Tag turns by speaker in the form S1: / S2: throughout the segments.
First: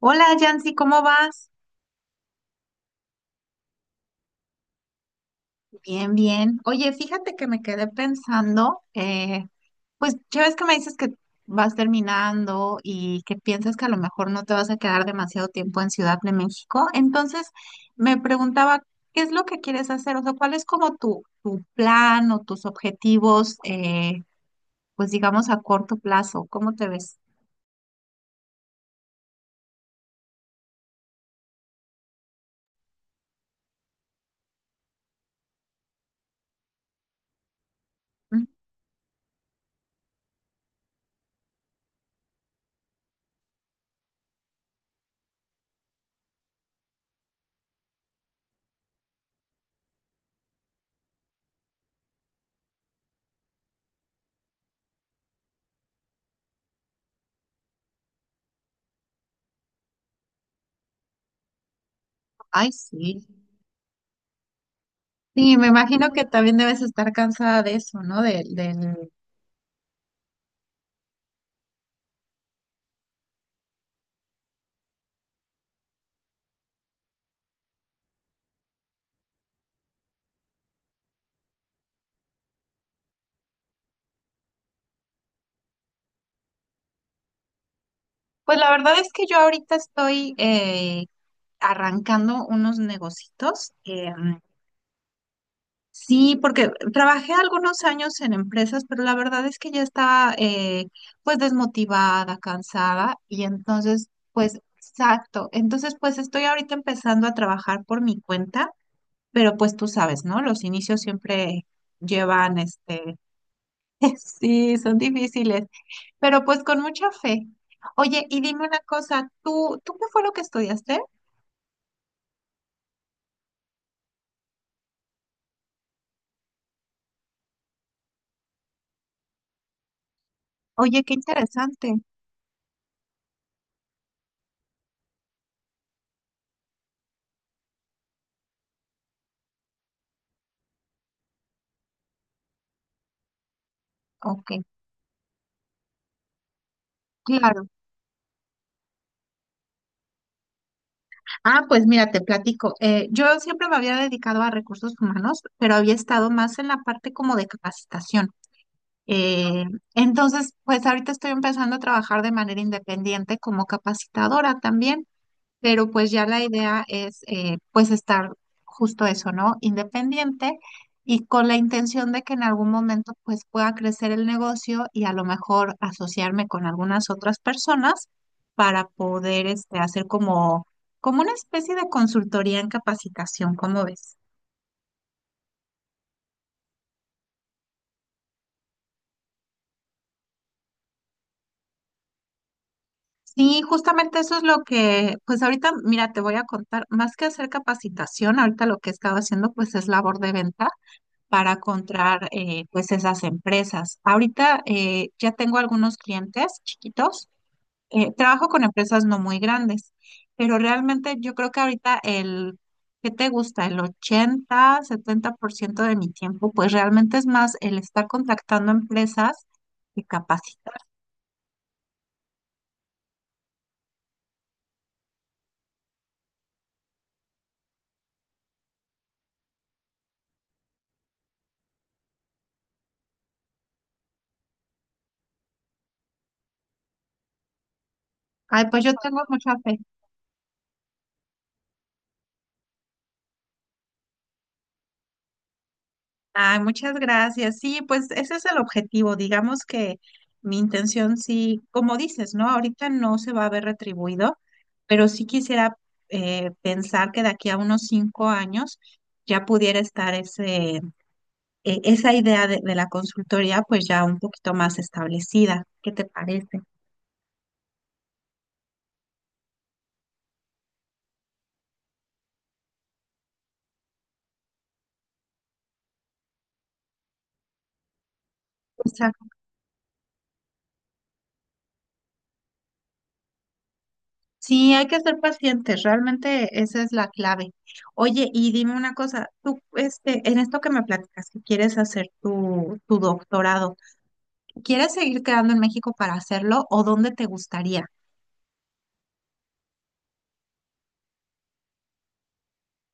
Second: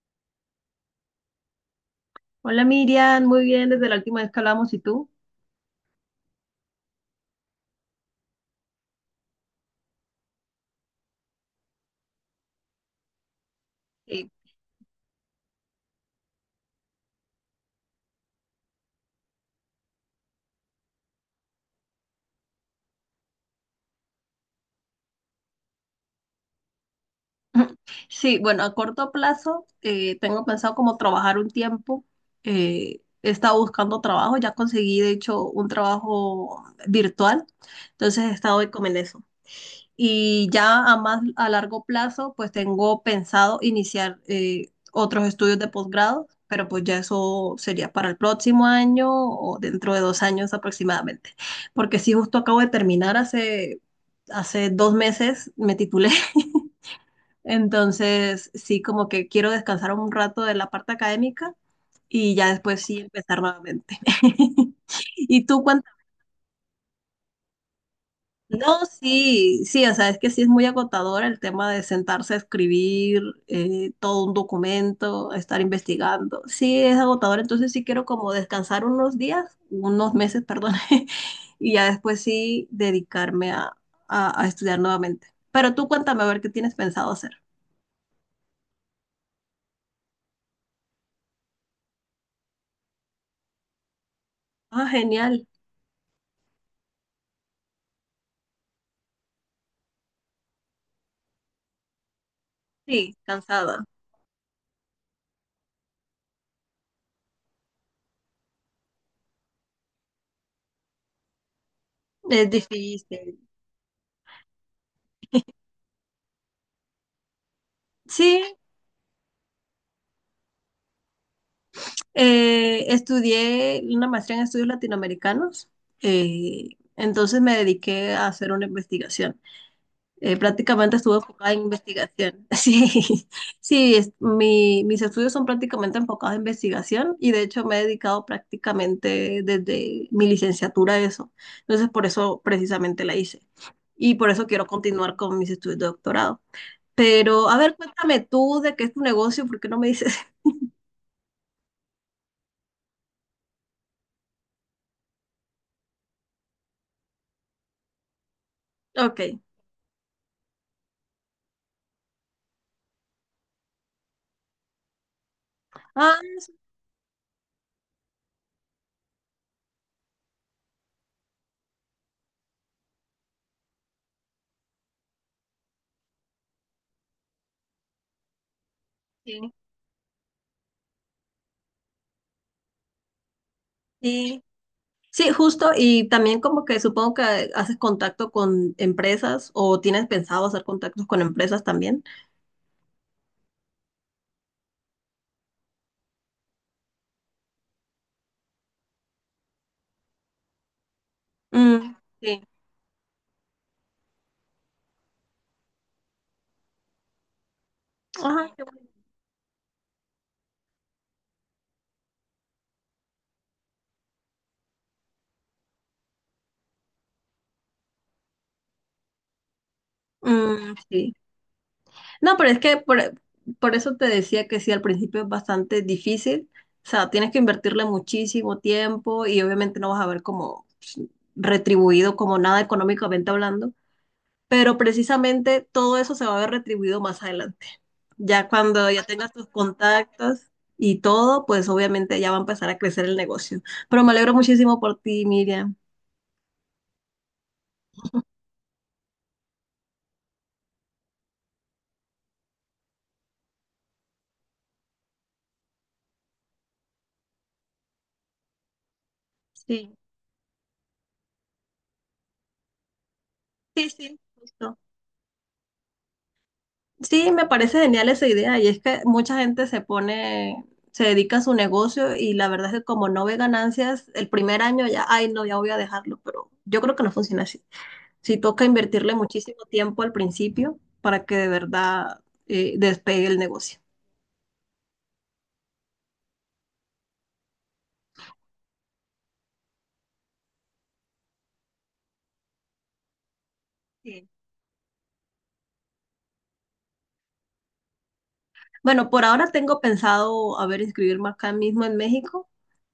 S1: Hola, Yancy, ¿cómo vas?
S2: Hola Miriam, muy bien, desde la última vez que hablamos, ¿y tú?
S1: Bien, bien. Oye, fíjate que me quedé pensando, pues ya ves que me dices que vas terminando y que piensas que a lo
S2: Eh,
S1: mejor no te vas a quedar demasiado tiempo en Ciudad de México. Entonces, me preguntaba, ¿qué es lo que quieres hacer? O sea, ¿cuál es como tu plan o tus objetivos, pues digamos a corto plazo? ¿Cómo te ves?
S2: sí, bueno, a corto plazo tengo pensado como trabajar un tiempo. He estado buscando trabajo, ya conseguí de hecho un trabajo virtual, entonces he
S1: Mm.
S2: estado hoy como en eso. Y ya a más a largo plazo, pues tengo pensado iniciar otros estudios de posgrado, pero pues ya eso sería para el próximo año o dentro de 2 años aproximadamente. Porque sí, justo acabo de terminar hace 2 meses, me titulé. Entonces, sí, como que quiero descansar un rato de la parte académica y ya
S1: Ay,
S2: después sí
S1: sí.
S2: empezar nuevamente. ¿Y
S1: Sí,
S2: tú?
S1: me imagino que también debes estar cansada de eso, ¿no? Del.
S2: No, sí, sí, o sea, es que sí es muy agotador el tema de sentarse a escribir todo un documento, estar investigando. Sí, es agotador, entonces sí quiero como descansar unos días, unos meses, perdón, y ya después sí dedicarme a estudiar nuevamente. Pero tú cuéntame a ver qué tienes pensado hacer.
S1: Pues la verdad es que yo ahorita estoy arrancando unos negocitos.
S2: Ah, genial.
S1: Sí, porque trabajé algunos años en empresas, pero la verdad es que ya estaba pues desmotivada, cansada
S2: Sí,
S1: y
S2: cansada.
S1: entonces pues exacto. Entonces pues estoy ahorita empezando a trabajar por mi cuenta, pero pues tú sabes, ¿no? Los inicios siempre
S2: Es
S1: llevan este.
S2: difícil.
S1: Sí, son difíciles, pero pues con mucha fe. Oye, y
S2: Sí.
S1: dime una cosa, ¿tú qué fue lo que estudiaste?
S2: Estudié una maestría en estudios latinoamericanos, eh, entonces me dediqué a hacer una investigación. Prácticamente
S1: Oye, qué
S2: estuve enfocada en
S1: interesante.
S2: investigación. Sí, sí, mis estudios son prácticamente enfocados en investigación y de hecho me he dedicado prácticamente desde mi licenciatura a eso. Entonces por eso precisamente la hice y por eso
S1: Ok,
S2: quiero continuar con mis estudios de doctorado. Pero a
S1: claro.
S2: ver, cuéntame tú de qué es tu negocio, ¿por qué no me dices?
S1: Ah, pues mira, te platico. Yo siempre me había dedicado a recursos humanos, pero había estado más en la parte como de capacitación.
S2: Ok.
S1: Eh, entonces, pues ahorita estoy empezando a trabajar de manera independiente como capacitadora también, pero pues
S2: Ah,
S1: ya la idea es pues estar justo eso, ¿no? Independiente y con la intención de que en algún momento pues pueda crecer el negocio y a lo mejor asociarme con algunas otras personas para poder
S2: sí.
S1: este, hacer como, como una especie de consultoría en capacitación, ¿cómo ves?
S2: Sí. Sí, justo, y también como que supongo que haces contacto con empresas o tienes pensado hacer contactos con empresas también.
S1: Sí, justamente eso es lo que, pues ahorita, mira, te voy a contar, más que hacer capacitación, ahorita lo que he estado haciendo pues es labor de ventas para
S2: Mm,
S1: comprar
S2: sí.
S1: pues esas empresas. Ahorita ya tengo algunos clientes chiquitos. Trabajo
S2: Ajá, qué
S1: con
S2: bueno.
S1: empresas no muy grandes, pero realmente yo creo que ahorita el, ¿qué te gusta? El 80-70% de mi tiempo, pues realmente es más el estar contactando empresas que capacitar.
S2: Mm, sí. No, pero es que por eso te decía que sí, al principio es bastante difícil. O sea, tienes que invertirle muchísimo tiempo y obviamente no vas a ver como pues, retribuido como nada económicamente hablando. Pero precisamente todo eso se va a ver retribuido más adelante. Ya
S1: Ay, pues
S2: cuando
S1: yo
S2: ya
S1: tengo
S2: tengas tus
S1: mucha fe.
S2: contactos y todo, pues obviamente ya va a empezar a crecer el negocio. Pero me alegro muchísimo por ti, Miriam.
S1: Ay, muchas gracias. Sí, pues ese es el objetivo. Digamos que mi intención, sí, como dices, ¿no? Ahorita no se va a ver retribuido, pero sí quisiera pensar que de aquí a unos 5 años ya pudiera
S2: Sí,
S1: estar ese, esa idea de la consultoría, pues
S2: sí,
S1: ya un
S2: sí,
S1: poquito
S2: justo.
S1: más establecida. ¿Qué te parece?
S2: Sí, me parece genial esa idea y es que mucha gente se pone, se dedica a su negocio y la verdad es que como no ve ganancias, el primer año ya, ay, no, ya voy a dejarlo, pero yo creo que no funciona así. Sí toca invertirle
S1: Exacto.
S2: muchísimo tiempo al principio para que de verdad despegue el negocio.
S1: Sí, hay que ser pacientes, realmente esa es la clave. Oye, y dime una cosa, tú, este, en esto que me platicas, que quieres hacer tu doctorado,
S2: Sí.
S1: ¿quieres seguir quedando en México para hacerlo o dónde te gustaría?
S2: Bueno, por ahora tengo pensado, a ver, inscribirme acá mismo en México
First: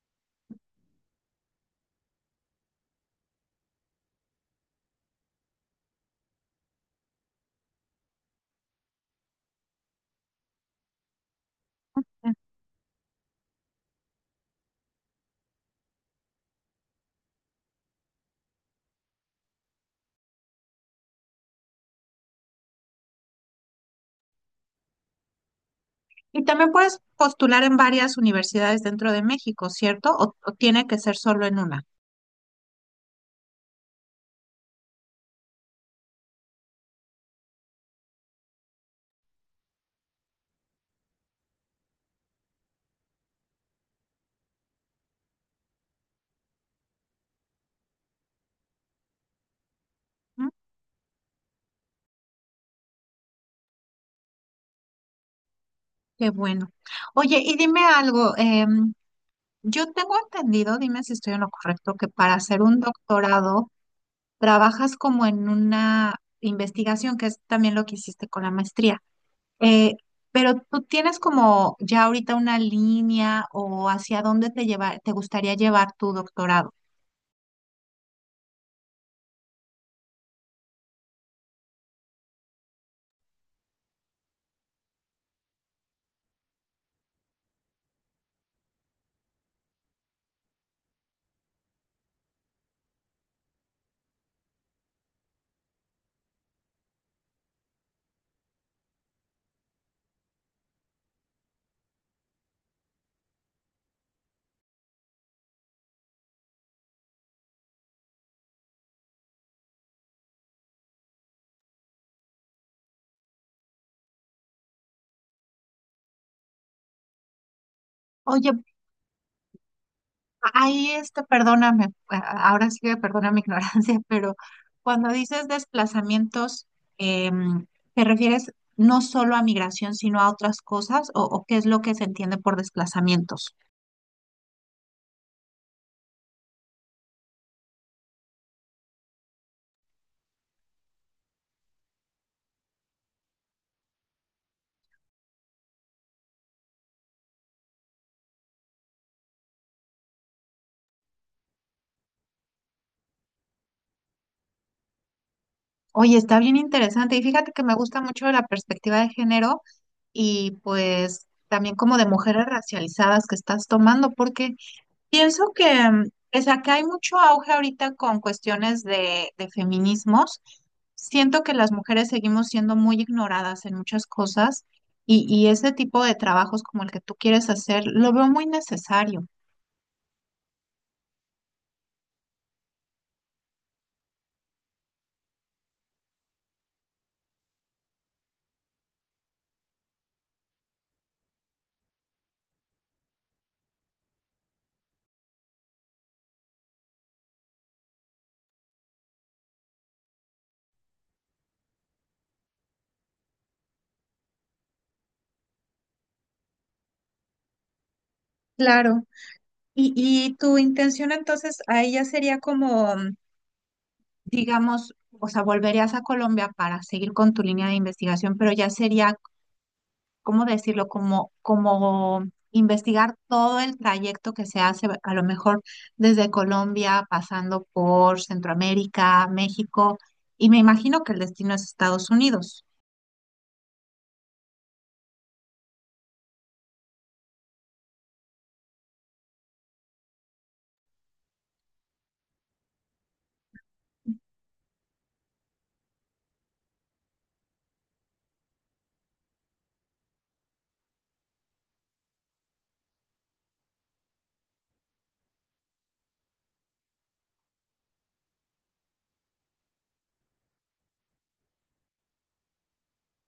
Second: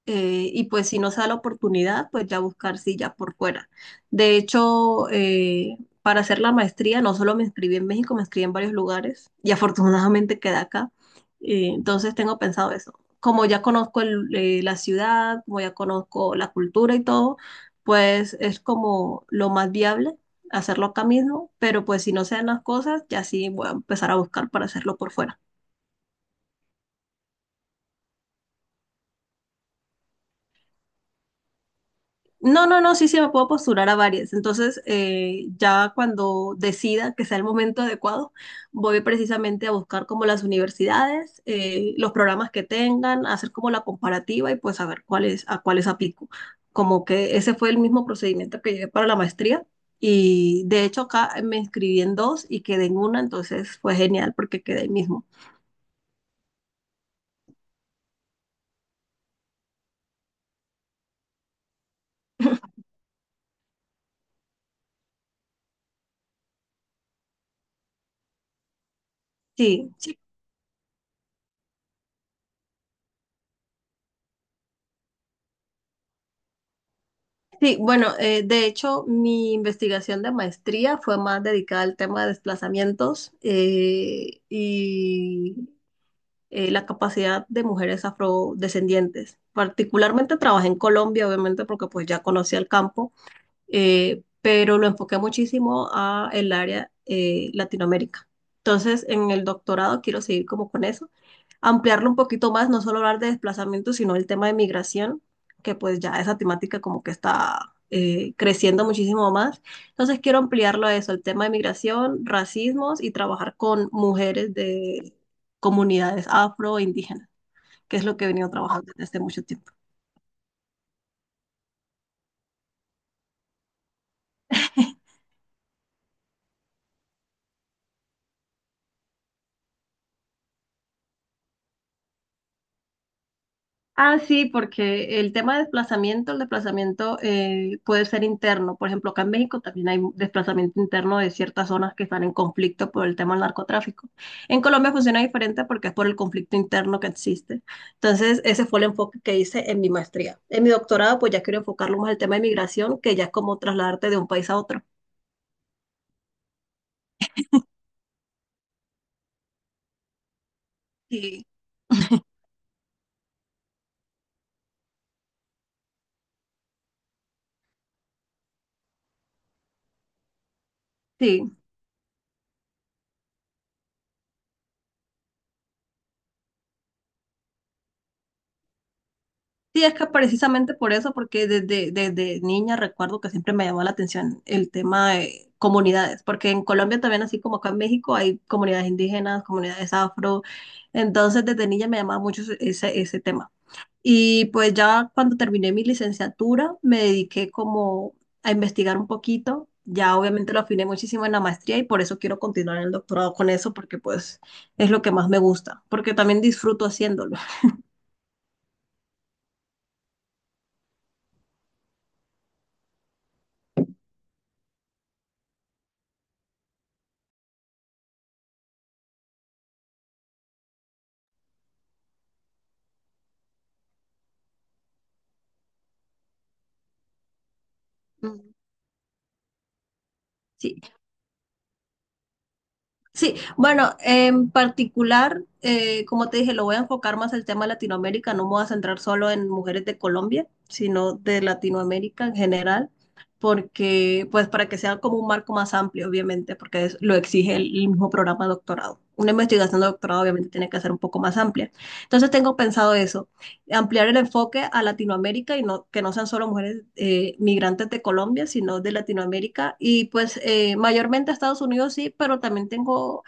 S2: y pues si no se da la oportunidad, pues ya buscar silla por fuera. De hecho, para hacer la maestría no solo me inscribí en México, me inscribí en varios lugares y afortunadamente quedé acá. Entonces tengo pensado eso. Como ya conozco la ciudad, como ya conozco la cultura y todo, pues es como lo más viable hacerlo acá mismo, pero pues si no se dan las cosas, ya sí voy a empezar a buscar para hacerlo por fuera.
S1: Y también puedes postular en varias universidades dentro de México, ¿cierto? O tiene que ser solo en una.
S2: No, no, no, sí, sí, me puedo postular a varias. Entonces, ya cuando decida que sea el momento adecuado, voy precisamente a buscar como las universidades, los programas que tengan, hacer como la comparativa y pues saber cuáles, a cuáles aplico. Como que ese fue el mismo procedimiento que llevé para la maestría.
S1: ¿Mm?
S2: Y de hecho acá me inscribí en dos y quedé en una, entonces fue genial porque quedé ahí mismo.
S1: Qué bueno. Oye, y dime algo, yo tengo entendido, dime si estoy en lo correcto, que para hacer un doctorado trabajas como en una investigación, que es también lo que hiciste con la maestría.
S2: Sí,
S1: Eh,
S2: sí.
S1: pero tú tienes como ya ahorita una línea o hacia dónde te llevar, te gustaría llevar tu doctorado.
S2: Sí, bueno, de hecho, mi investigación de maestría fue más dedicada al tema de desplazamientos la capacidad de mujeres afrodescendientes. Particularmente trabajé en Colombia, obviamente, porque pues ya conocía el campo pero lo enfoqué muchísimo a el área Latinoamérica. Entonces, en el doctorado quiero seguir como con eso, ampliarlo un poquito más, no solo hablar de desplazamiento, sino el tema de migración, que pues ya esa temática como que está creciendo muchísimo más. Entonces, quiero ampliarlo a eso, el tema de migración, racismos y trabajar con mujeres de comunidades afro e indígenas, que es lo que he venido
S1: Oye,
S2: trabajando desde hace mucho tiempo.
S1: ahí este, perdóname, ahora sí que perdona mi ignorancia, pero cuando dices desplazamientos, em, ¿te refieres no solo a migración, sino a otras cosas? O qué es lo que se entiende por desplazamientos?
S2: Ah, sí, porque el tema de desplazamiento, el desplazamiento puede ser interno. Por ejemplo, acá en México también hay desplazamiento interno de ciertas zonas que están en conflicto por el tema del narcotráfico. En Colombia funciona diferente porque es por el conflicto interno que existe. Entonces, ese fue el enfoque que hice en mi maestría. En mi doctorado, pues ya quiero enfocarlo más al tema de migración, que ya es como trasladarte de un país a otro.
S1: Oye, está bien interesante y fíjate que me gusta mucho la perspectiva de género y pues
S2: Sí.
S1: también como de mujeres racializadas que estás tomando, porque pienso que, mm, pues acá hay mucho auge ahorita con cuestiones de feminismos. Siento que
S2: Sí.
S1: las mujeres seguimos siendo muy ignoradas en muchas cosas y ese tipo de trabajos como el que tú quieres hacer, lo veo muy necesario.
S2: Sí, es que precisamente por eso, porque desde niña recuerdo que siempre me llamó la atención el tema de comunidades, porque en Colombia también, así como acá en México, hay comunidades indígenas, comunidades afro, entonces desde niña me llamaba mucho ese tema. Y pues ya cuando terminé mi licenciatura, me dediqué como a investigar un poquito, ya obviamente lo afiné muchísimo en la maestría y por eso quiero continuar en el doctorado con eso, porque pues es lo que más me gusta, porque también disfruto haciéndolo.
S1: Claro. Y tu intención entonces ahí ya sería como, mm, digamos, o sea, volverías a Colombia para seguir con tu línea de investigación, pero ya sería ¿cómo decirlo? Como, como investigar todo el trayecto que se hace, a lo mejor desde Colombia, pasando por
S2: Mm.
S1: Centroamérica, México, y me
S2: Sí.
S1: imagino que el destino es Estados Unidos.
S2: Sí, bueno, en particular, como te dije, lo voy a enfocar más al tema de Latinoamérica, no me voy a centrar solo en mujeres de Colombia, sino de Latinoamérica en general, porque, pues, para que sea como un marco más amplio, obviamente, porque lo exige el mismo programa de doctorado. Una investigación de doctorado, obviamente, tiene que ser un poco más amplia. Entonces, tengo pensado eso, ampliar el enfoque a Latinoamérica y no, que no sean solo mujeres migrantes de Colombia, sino de Latinoamérica. Y pues mayormente a Estados Unidos sí, pero también tengo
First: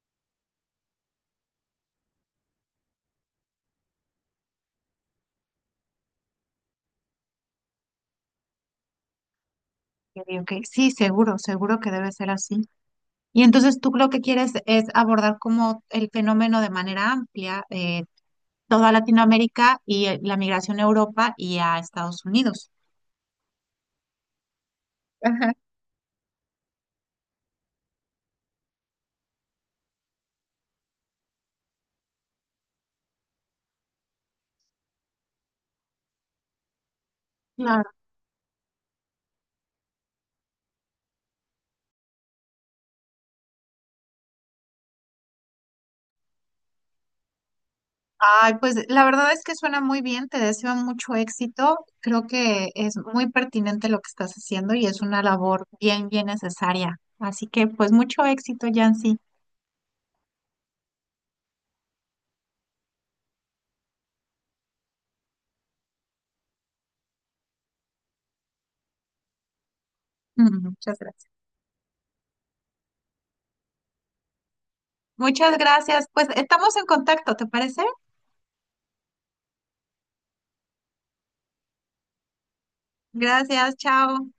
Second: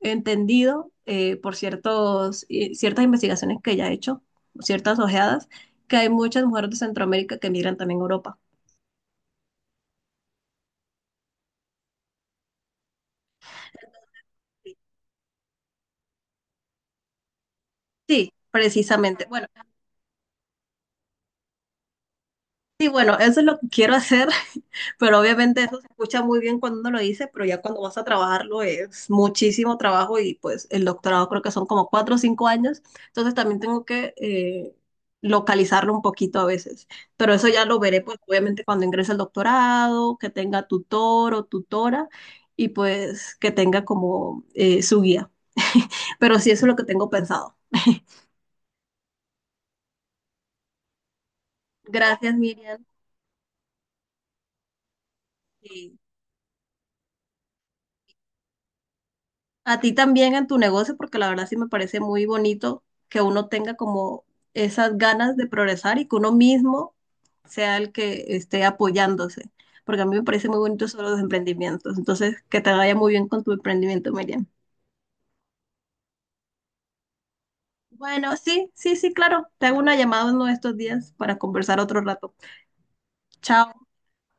S2: entendido por ciertas investigaciones que ya he hecho, ciertas ojeadas, que hay muchas mujeres de Centroamérica que migran también a Europa.
S1: Yo digo que sí, seguro, seguro que debe ser así. Y entonces tú lo que quieres es abordar como el fenómeno de manera amplia,
S2: Sí,
S1: toda
S2: precisamente. Bueno,
S1: Latinoamérica y la migración a Europa y a Estados Unidos.
S2: sí, bueno, eso es lo que quiero hacer. Pero
S1: Ajá.
S2: obviamente eso se escucha muy bien cuando uno lo dice, pero ya cuando vas a trabajarlo es muchísimo trabajo y pues el doctorado creo que son como 4 o 5 años, entonces también tengo que localizarlo un poquito a veces, pero eso ya lo
S1: Claro.
S2: veré pues obviamente cuando ingrese al doctorado, que tenga tutor o tutora y pues que tenga como su guía, pero sí eso es lo que tengo pensado.
S1: Ay, pues la verdad es que suena muy bien, te deseo mucho éxito. Creo
S2: Gracias
S1: que
S2: Miriam.
S1: es muy pertinente lo que estás haciendo y es una labor
S2: Y
S1: bien, bien necesaria. Así que pues mucho éxito, Yancy.
S2: a ti también en tu negocio, porque la verdad sí me parece muy bonito que uno tenga como esas ganas de progresar y que uno mismo sea el que esté apoyándose, porque a mí me parece muy bonito
S1: Muchas
S2: sobre los
S1: gracias.
S2: emprendimientos. Entonces, que te vaya muy bien con tu emprendimiento, Miriam.
S1: Muchas gracias. Pues estamos en contacto, ¿te parece?
S2: Bueno, sí, sí, sí, claro. Te hago una llamada uno de estos días para conversar otro rato. Chao.
S1: Gracias, chao.